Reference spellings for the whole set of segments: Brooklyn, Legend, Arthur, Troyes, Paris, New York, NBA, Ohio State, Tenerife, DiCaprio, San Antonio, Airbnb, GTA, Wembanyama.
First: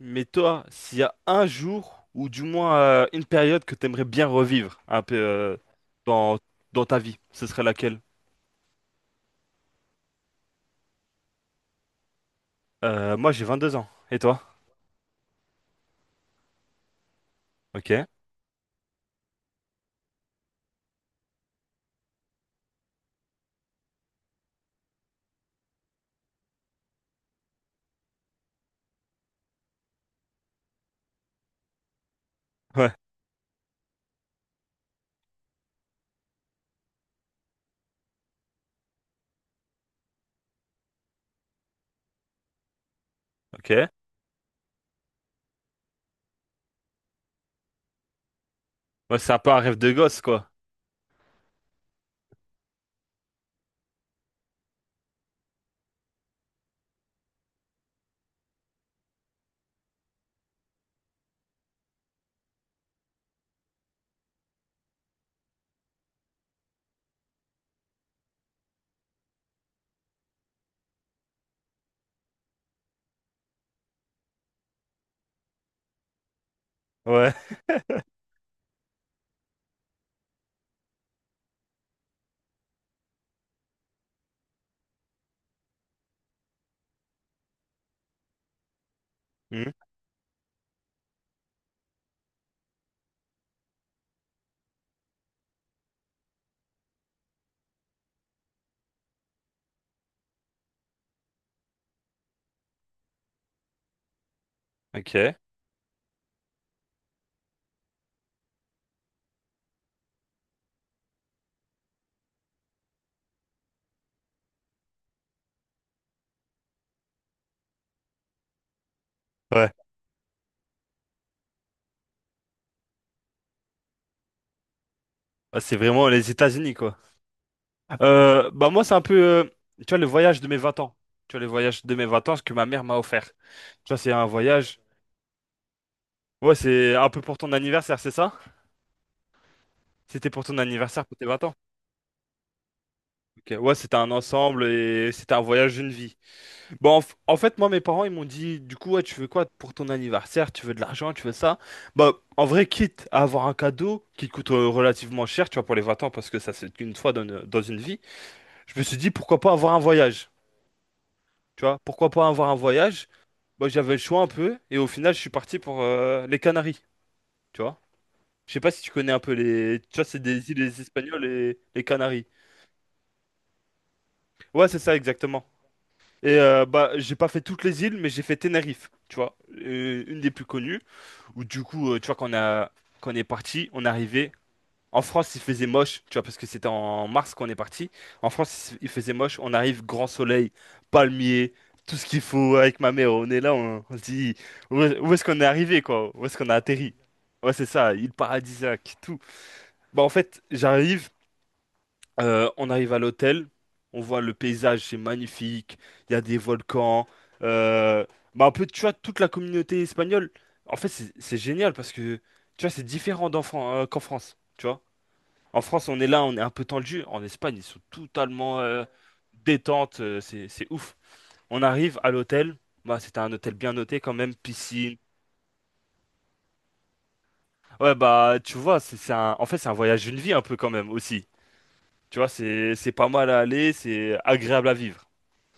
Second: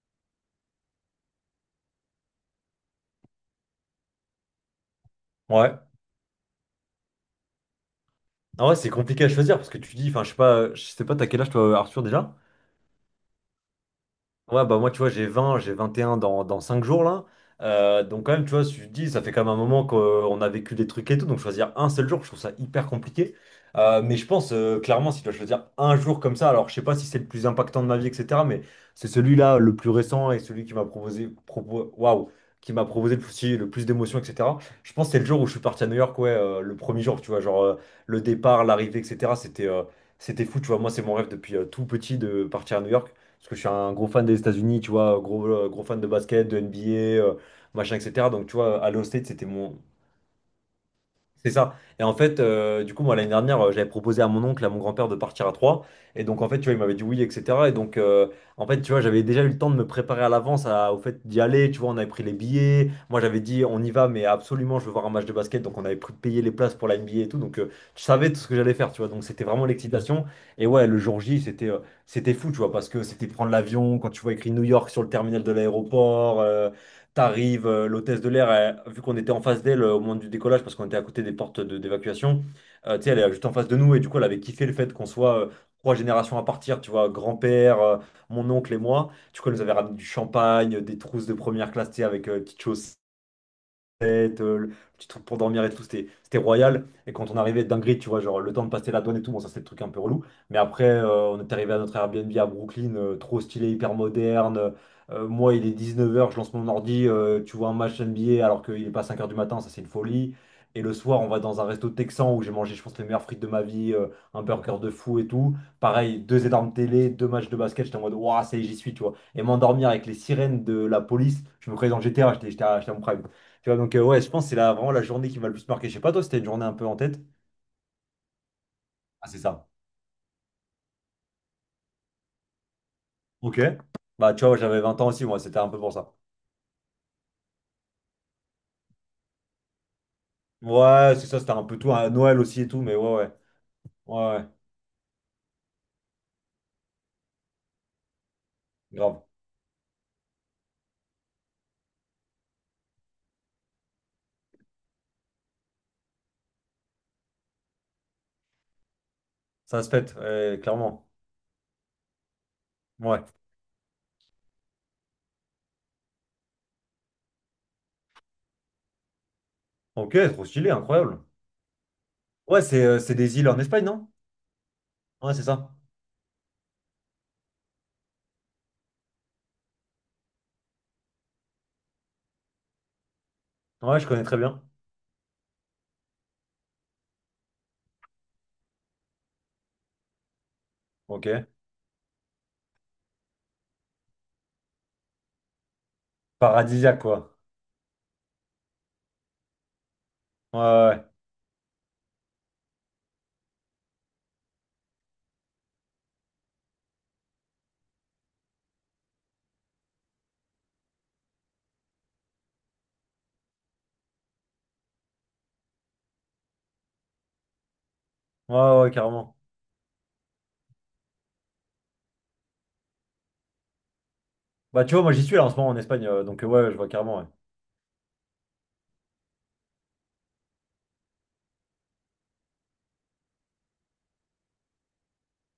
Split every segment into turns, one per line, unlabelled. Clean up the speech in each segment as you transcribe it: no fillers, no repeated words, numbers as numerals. Mais toi, s'il y a un jour, ou du moins une période que t'aimerais bien revivre un peu
Ouais.
dans, dans ta vie, ce serait laquelle?
Ah ouais, c'est compliqué à choisir parce que tu dis, enfin, je sais pas, t'as quel âge toi, Arthur, déjà?
Moi, j'ai 22 ans. Et toi?
Ouais, bah moi, tu vois, j'ai 21 dans 5 jours, là. Euh,
Ok.
donc, quand même, tu vois, si je te dis, ça fait quand même un moment qu'on a vécu des trucs et tout. Donc, choisir un seul jour, je trouve ça hyper compliqué. Mais je pense, clairement, si tu dois choisir un jour comme ça, alors je sais pas si c'est le plus impactant de ma vie, etc. Mais c'est celui-là le plus récent et celui qui m'a
Ouais.
proposé le plus d'émotions, etc. Je pense que c'est le jour où je suis parti à New York, ouais, le premier jour, tu vois, genre le départ, l'arrivée, etc. C'était fou, tu vois. Moi, c'est mon rêve depuis tout petit de partir à New York. Parce que je suis
Ok.
un gros fan des États-Unis, tu vois, gros fan de basket, de NBA, machin, etc. Donc, tu vois, Ohio
Moi,
State,
c'est un peu un rêve de gosse, quoi.
c'est ça. Et en fait, du coup, moi, l'année dernière, j'avais proposé à mon oncle, à mon grand-père de partir à Troyes. Et donc, en fait, tu vois, il m'avait dit oui, etc. Et donc, en fait, tu vois, j'avais déjà eu le temps de me préparer à l'avance au fait d'y aller. Tu vois, on avait pris les billets. Moi, j'avais dit, on y va, mais absolument, je veux voir un match de basket. Donc, on avait payé les places pour la NBA et tout. Donc, je savais tout ce que j'allais faire, tu vois. Donc, c'était vraiment l'excitation. Et ouais, le jour J, c'était fou, tu vois, parce que c'était prendre l'avion. Quand tu vois écrit New York sur le terminal de l'aéroport, euh,
Ouais.
T'arrives, euh, l'hôtesse de l'air, vu qu'on était en face d'elle au moment du décollage, parce qu'on était à côté des portes d'évacuation, tu sais, elle est juste en face de nous, et du coup, elle avait kiffé le fait qu'on soit trois générations à partir, tu vois, grand-père, mon oncle et moi. Du coup, elle nous
Hmm.
avait ramené du champagne, des trousses de première classe, tu sais, avec petites choses tête, le petit truc pour dormir et tout, c'était royal. Et quand on arrivait dinguerie, tu vois, genre le temps de passer la douane et tout, bon, ça c'est le truc un peu relou. Mais après, on est arrivé à notre Airbnb à Brooklyn, trop stylé, hyper moderne.
Ok. Ouais.
Moi, il est 19 h, je lance mon ordi, tu vois un match NBA alors qu'il est pas 5 heures du matin, ça c'est une folie. Et le soir, on va dans un resto texan où j'ai mangé, je pense, les meilleures frites de ma vie, un burger de fou et tout. Pareil, deux énormes télé, deux matchs de basket, j'étais en mode, waouh, ça y est, j'y suis, tu vois. Et m'endormir avec les sirènes de la police, je me croyais dans GTA, j'étais à mon prime. Tu vois, donc ouais, je pense que c'est vraiment la journée qui m'a le
Bah,
plus
c'est
marqué. Je sais
vraiment
pas, toi,
les
c'était une journée un
États-Unis,
peu
quoi.
en tête.
Bah, moi, c'est un peu,
Ah, c'est ça.
tu vois, le voyage de mes 20 ans. Tu vois, le voyage de mes 20 ans, ce que ma mère m'a offert.
Ok.
Tu vois, c'est un
Bah, tu vois,
voyage.
j'avais 20 ans aussi, moi, c'était un peu pour ça.
Ouais, c'est un peu pour ton anniversaire, c'est ça? C'était pour ton anniversaire,
Ouais,
pour tes
c'est ça,
20
c'était
ans.
un peu tout, hein, Noël aussi et tout, mais ouais, ouais.
Ok, ouais, c'était un
Ouais, ouais,
ensemble et c'était un voyage d'une vie. Bon, en fait, moi, mes parents, ils m'ont dit, du coup, ouais, tu
grave.
veux quoi pour ton anniversaire? Tu veux de l'argent? Tu veux ça? Bah, en vrai, quitte à avoir un cadeau qui coûte relativement cher, tu vois, pour les 20 ans, parce que ça, c'est qu'une fois dans une vie, je me suis dit, pourquoi pas avoir un
Ça se pète,
voyage?
ouais, clairement.
Tu vois, pourquoi pas avoir un voyage?
Ouais.
Bah, j'avais le choix un peu et au final, je suis parti pour les Canaries, tu vois. Je sais pas si tu connais un peu. Tu vois,
Ok,
c'est
trop
des îles
stylé,
les
incroyable.
Espagnoles et les Canaries.
Ouais, c'est des îles en Espagne, non?
Ouais, c'est ça,
Ouais, c'est
exactement.
ça.
Et bah, j'ai pas fait toutes les îles, mais j'ai fait Tenerife, tu vois, une des plus connues, où du coup, tu vois, quand on est parti, on est
Ouais, je connais
arrivé.
très bien.
En France, il faisait moche, tu vois, parce que c'était en mars qu'on est parti. En France, il faisait moche, on arrive, grand soleil,
Ok.
palmier, tout ce qu'il faut avec ma mère. On est là, on se dit, où est-ce qu'on est arrivé, quoi? Où est-ce qu'on a atterri?
Paradisiaque, quoi.
Ouais, c'est ça, île paradisiaque, tout. Bah, en fait,
Ouais, ouais,
on arrive à l'hôtel, on voit le paysage, c'est magnifique, il y a des volcans, euh, bah un peu, tu vois, toute la communauté espagnole. En fait, c'est génial parce que, tu vois, c'est différent qu'en France, tu vois. En France, on est là, on est un peu tendu. En Espagne, ils sont
ouais,
totalement
ouais, ouais, carrément.
détente, c'est ouf. On arrive à l'hôtel, bah c'était un hôtel bien noté quand même,
Bah, tu
piscine.
vois, moi, j'y suis là en ce moment en Espagne, donc ouais, ouais, je vois carrément, ouais.
Ouais, bah tu vois, c'est un, en fait, c'est un voyage d'une vie un peu quand même aussi. Tu vois, c'est pas mal à aller, c'est agréable à vivre.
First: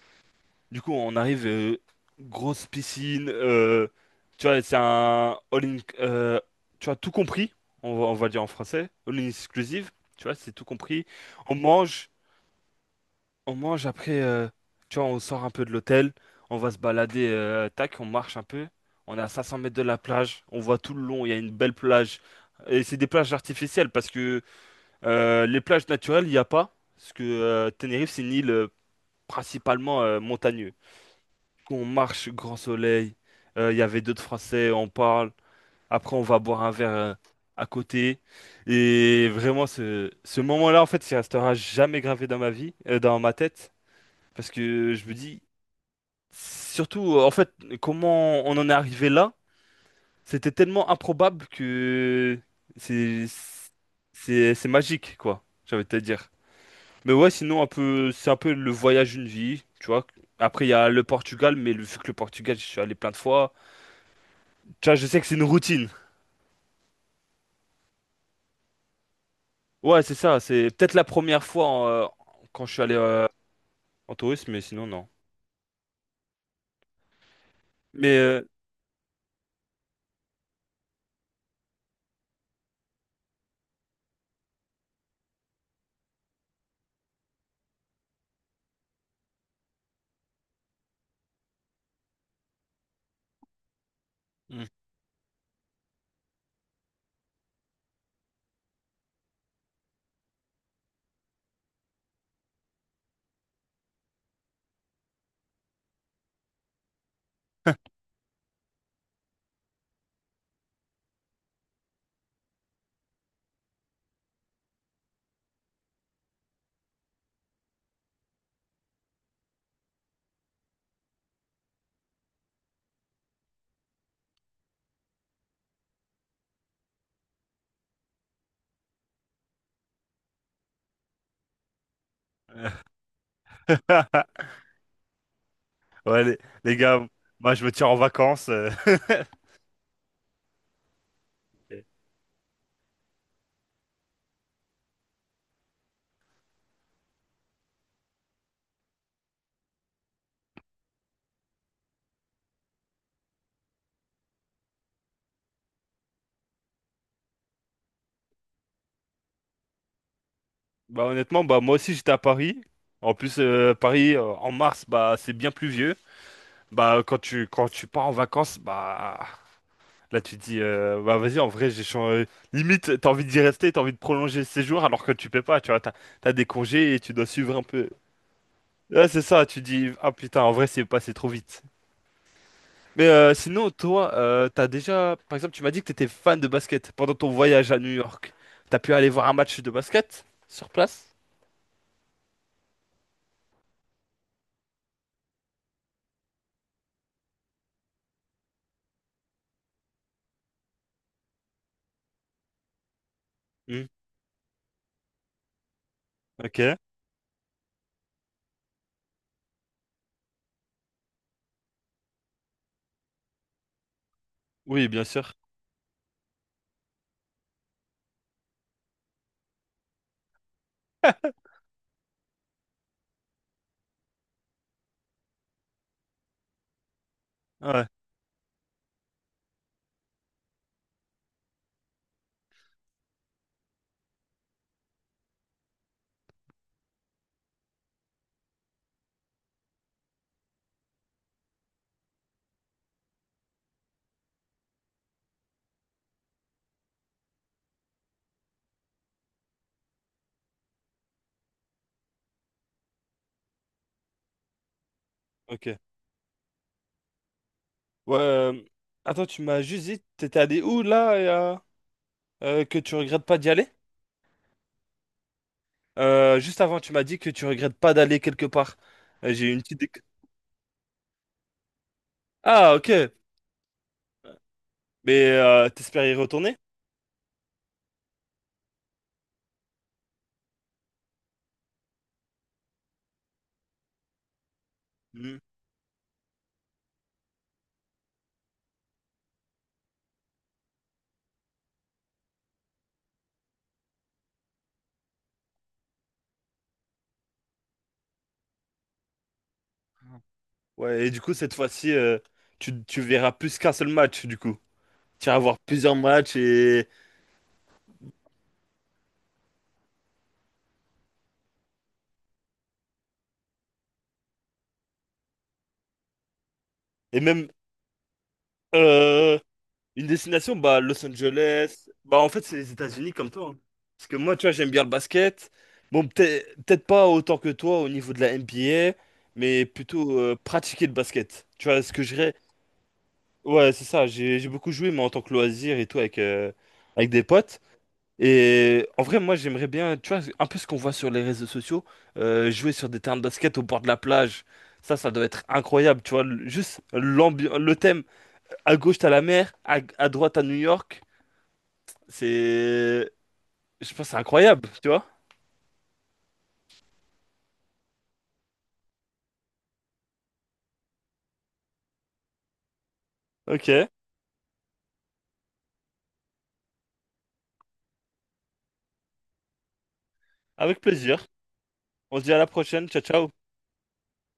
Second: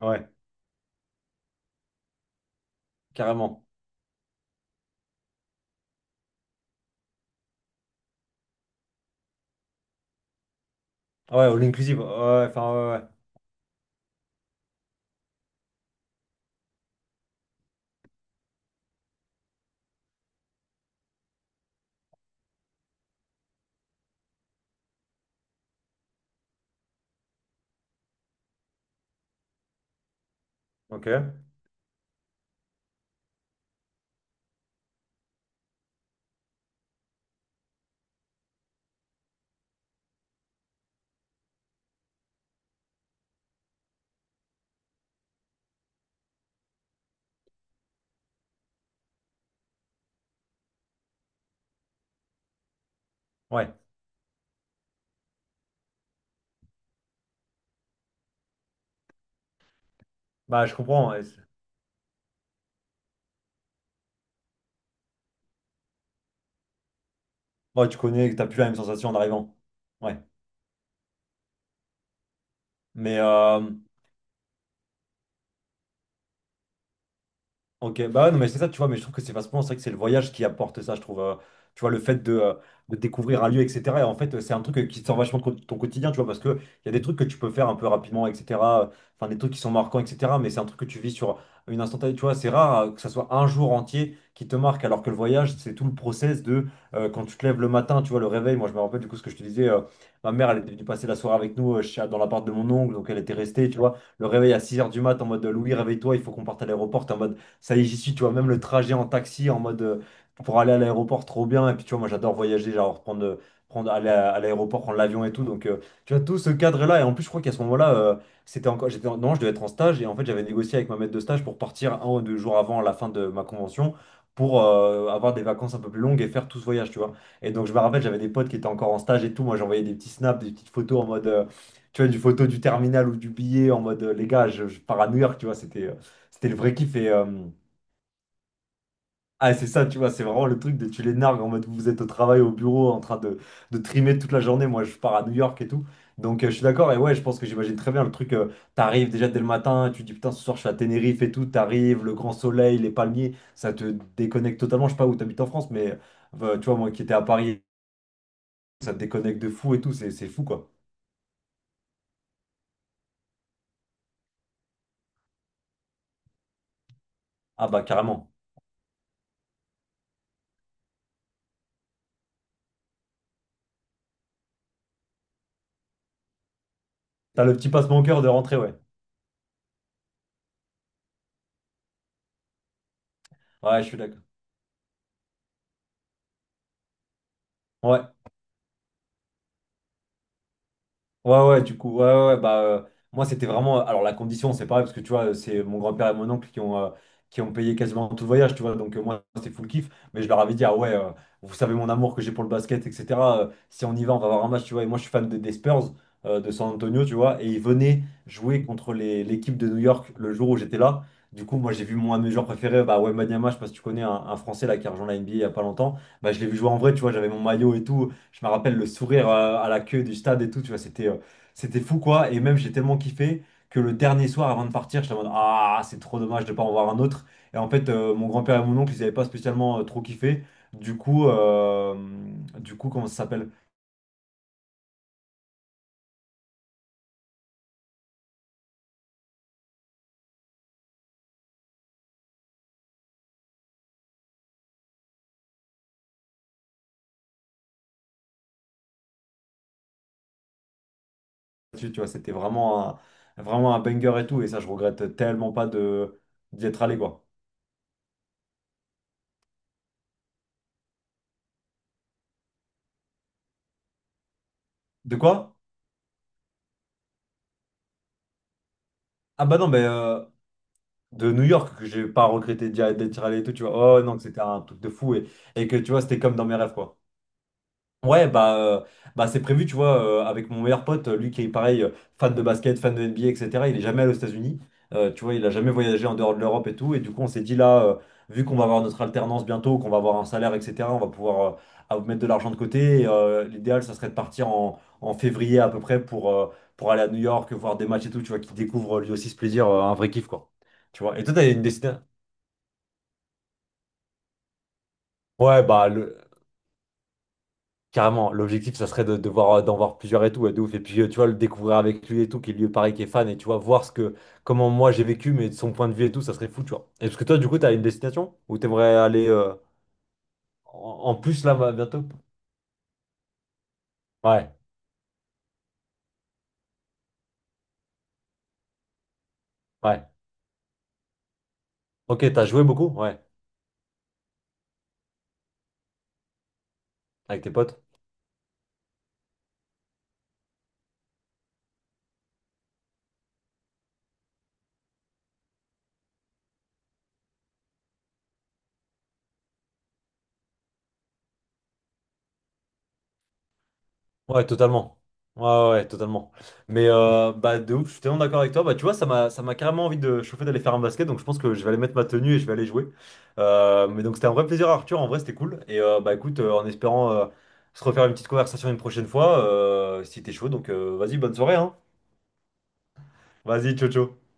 Ouais,
Du coup, on arrive, grosse piscine,
carrément.
tu vois, c'est un all-in, tu vois, tout compris, on va dire en français, all-in exclusive, tu vois, c'est tout compris.
Ouais,
On
all inclusive. Ouais,
mange,
ouais, enfin, ouais, ouais.
on mange après, tu vois, on sort un peu de l'hôtel, on va se balader, tac, on marche un peu, on est à 500 mètres de la plage, on voit tout le long, il y a une belle plage. Et c'est des plages artificielles parce que les plages naturelles, il n'y a pas, parce que Tenerife, c'est une île principalement montagneuse
Ok.
qu'on marche grand soleil. Il y avait d'autres Français, on parle. Après, on va boire un verre à côté. Et vraiment, ce moment-là, en fait, il restera jamais gravé dans ma vie, dans ma tête. Parce que je me dis, surtout, en fait, comment on en est arrivé là, c'était tellement improbable que c'est,
Ouais.
c'est magique, quoi, j'avais envie de te dire. Mais ouais, sinon, un peu, c'est un peu le voyage d'une vie, tu vois. Après,
Bah,
il y
je
a le
comprends, ouais.
Portugal, mais vu que le Portugal, je suis allé plein de fois. Tu vois, je sais que c'est une routine.
Ouais, tu connais, que t'as plus la même sensation en arrivant.
Ouais, c'est
Ouais.
ça. C'est peut-être la première fois quand je suis allé
Mais,
en tourisme, mais sinon, non.
ok,
Mais.
bah ouais, non, mais c'est ça, tu vois, mais je trouve que c'est facilement, c'est vrai que c'est le voyage qui apporte ça, je trouve, tu vois, le fait de découvrir un lieu, etc. Et en fait, c'est un truc qui sort vachement de ton quotidien, tu vois, parce qu'il y a des trucs que tu peux faire un peu rapidement, etc. Enfin, des trucs qui sont marquants, etc. Mais c'est un truc que tu vis sur une instantanée, tu vois. C'est rare que ça soit un jour entier qui te
Hmm.
marque, alors que le voyage, c'est tout le process de quand tu te lèves le matin, tu vois, le réveil. Moi, je me rappelle du coup ce que je te disais. Ma mère, elle était venue passer la soirée avec nous dans l'appart de mon oncle, donc elle était restée, tu vois. Le réveil à 6 heures du mat en mode Louis, réveille-toi, il faut qu'on parte à l'aéroport. T'es en mode ça y est, j'y suis, tu vois, même le trajet en taxi en mode pour aller à l'aéroport, trop bien. Et puis, tu vois, moi, j'adore voyager, genre prendre aller à l'aéroport, prendre l'avion et tout. Donc, tu vois, tout ce cadre-là. Et en plus, je crois qu'à ce moment-là, c'était encore, non, je devais être en stage. Et en fait, j'avais négocié avec ma maître de stage pour partir un ou deux jours avant la fin de ma convention pour avoir des vacances un peu plus longues et faire tout ce voyage, tu vois. Et donc, je me rappelle, j'avais des potes qui étaient encore en stage et tout. Moi, j'envoyais des petits snaps, des petites photos en mode, tu vois, du photo du terminal ou du billet en mode les gars, je pars à New York, tu vois, c'était euh,
Ouais, les,
c'était le vrai
les
kiff.
gars,
Et,
moi, je me tire en vacances.
ah, c'est ça, tu vois, c'est vraiment le truc de tu les nargues en mode vous êtes au travail, au bureau, en train de trimer toute la journée. Moi, je pars à New York et tout. Donc, je suis d'accord. Et ouais, je pense que j'imagine très bien le truc. T'arrives déjà dès le matin, tu te dis putain, ce soir, je suis à Tenerife et tout. T'arrives, le grand soleil, les palmiers, ça te déconnecte totalement. Je sais pas où t'habites en France, mais tu vois, moi qui étais à Paris, ça te déconnecte de fou et tout. C'est fou, quoi.
Bah, honnêtement, bah, moi aussi, j'étais à Paris. En plus, Paris, en mars, bah, c'est bien pluvieux. Bah, quand tu, quand
Ah, bah,
tu pars en
carrément.
vacances, bah. Là, tu te dis, bah vas-y, en vrai, j'ai changé. Limite, t'as envie d'y rester, t'as envie de prolonger le séjour alors que tu peux pas, tu vois. T'as des congés et tu dois
T'as le
suivre un
petit
peu.
passe-mon-cœur de rentrer, ouais.
Ouais, c'est ça, tu dis, ah putain, en vrai, c'est passé trop vite. Mais sinon,
Ouais, je suis
toi,
d'accord.
t'as déjà, par exemple, tu m'as dit que t'étais fan de basket pendant ton voyage à New
Ouais.
York. T'as pu aller voir un match de basket sur place?
Ouais, ouais, du coup, ouais, ouais, ouais, bah, moi, c'était vraiment. Alors, la condition, c'est pareil, parce que tu vois, c'est mon grand-père et mon oncle qui ont payé quasiment tout le voyage, tu vois. Donc, moi, c'est full kiff. Mais je leur avais dit, ah ouais, vous savez mon amour que j'ai pour le basket, etc.
Hmm,
Si on y va, on va avoir un match, tu vois. Et moi, je suis des Spurs de San
ok.
Antonio, tu vois. Et ils venaient jouer contre l'équipe de New York le jour où j'étais là. Du coup, moi, j'ai vu mon un de mes joueurs préférés, bah, Wembanyama, Banyama je sais pas si tu connais un Français là qui
Oui,
a
bien
rejoint la NBA
sûr.
il y a pas longtemps. Bah, je l'ai vu jouer en vrai, tu vois. J'avais mon maillot et tout. Je me rappelle le sourire à la queue du stade et tout, tu vois. C'était fou quoi, et même j'ai tellement kiffé que le dernier soir avant de partir, j'étais en mode ah, c'est trop dommage de pas en voir un autre. Et en
Ouais,
fait, mon grand-père et mon oncle, ils avaient pas spécialement trop kiffé. Du coup, euh, du coup, comment ça s'appelle? Tu vois, c'était vraiment un banger et tout, et ça, je regrette tellement pas
ok.
de d'y être allé quoi.
Ouais, attends, tu m'as juste dit, t'étais allé où là, que tu regrettes pas d'y aller?
De quoi?
Juste avant, tu m'as dit que tu regrettes pas d'aller quelque part.
Ah
J'ai
bah
une
non, mais
petite.
de New York, que j'ai pas regretté
Ah, ok.
d'être allé et tout, tu vois. Oh non, que c'était un truc de fou,
Mais
et, et que tu vois,
t'espères y
c'était comme dans mes
retourner?
rêves quoi. Ouais, bah, bah c'est prévu, tu vois, avec mon meilleur pote, lui qui est pareil, fan de basket, fan de NBA, etc. Il est jamais allé aux États-Unis. Tu vois, il a jamais voyagé en dehors de l'Europe et tout. Et du coup, on s'est dit là, vu qu'on va avoir notre alternance bientôt, qu'on va avoir un salaire, etc., on va pouvoir mettre de l'argent de côté. Et, l'idéal, ça serait de partir en février à peu près pour aller à New York, voir des matchs et tout, tu vois, qui découvre lui aussi ce plaisir, un vrai kiff, quoi. Tu
Ouais, et
vois,
du
et
coup,
toi, t'as
cette
une
fois-ci,
destination.
tu verras plus qu'un seul match, du coup. Tu vas voir
Ouais, bah,
plusieurs matchs et,
carrément, l'objectif, ça serait de voir, d'en voir plusieurs et tout, ouais, de ouf. Et puis, tu vois, le découvrir avec lui et tout, qui lui paraît qui est fan, et tu vois, voir ce que, comment moi j'ai vécu, mais de son point de vue et tout, ça serait fou, tu vois. Et parce
et
que toi,
même
du coup, t'as une destination où t'aimerais aller
euh, une destination, bah,
en,
Los
en plus là, bah,
Angeles.
bientôt?
Bah, en fait, c'est les États-Unis comme toi, hein. Parce que moi, tu
Ouais,
vois, j'aime bien le basket. Bon, peut-être pas autant que toi au niveau de la NBA, mais
ouais.
plutôt pratiquer le basket. Tu vois, ce que je
Ok,
dirais.
t'as joué beaucoup? Ouais,
Ouais, c'est ça. J'ai beaucoup joué, mais en tant que loisir et tout, avec des
avec tes
potes.
potes?
Et en vrai, moi, j'aimerais bien, tu vois, un peu ce qu'on voit sur les réseaux sociaux, jouer sur des terrains de basket au bord de la plage. Ça doit être incroyable, tu vois. Juste l'ambiance, le thème. À gauche, t'as la mer, à droite, à New York. C'est, je pense, que c'est
Ouais,
incroyable, tu
totalement.
vois.
Ouais, ouais, ouais, totalement. Mais bah, de ouf, je suis tellement d'accord avec toi. Bah, tu vois, ça m'a carrément envie de chauffer d'aller faire un basket. Donc, je pense que je vais aller mettre ma tenue et je vais aller jouer.
Ok,
Mais donc, c'était un vrai plaisir, Arthur. En vrai, c'était cool. Et bah, écoute, en espérant se refaire une petite conversation une prochaine fois, si t'es chaud. Donc,
avec
vas-y,
plaisir.
bonne soirée, hein.
On se dit à la prochaine. Ciao, ciao.
Vas-y, ciao, ciao.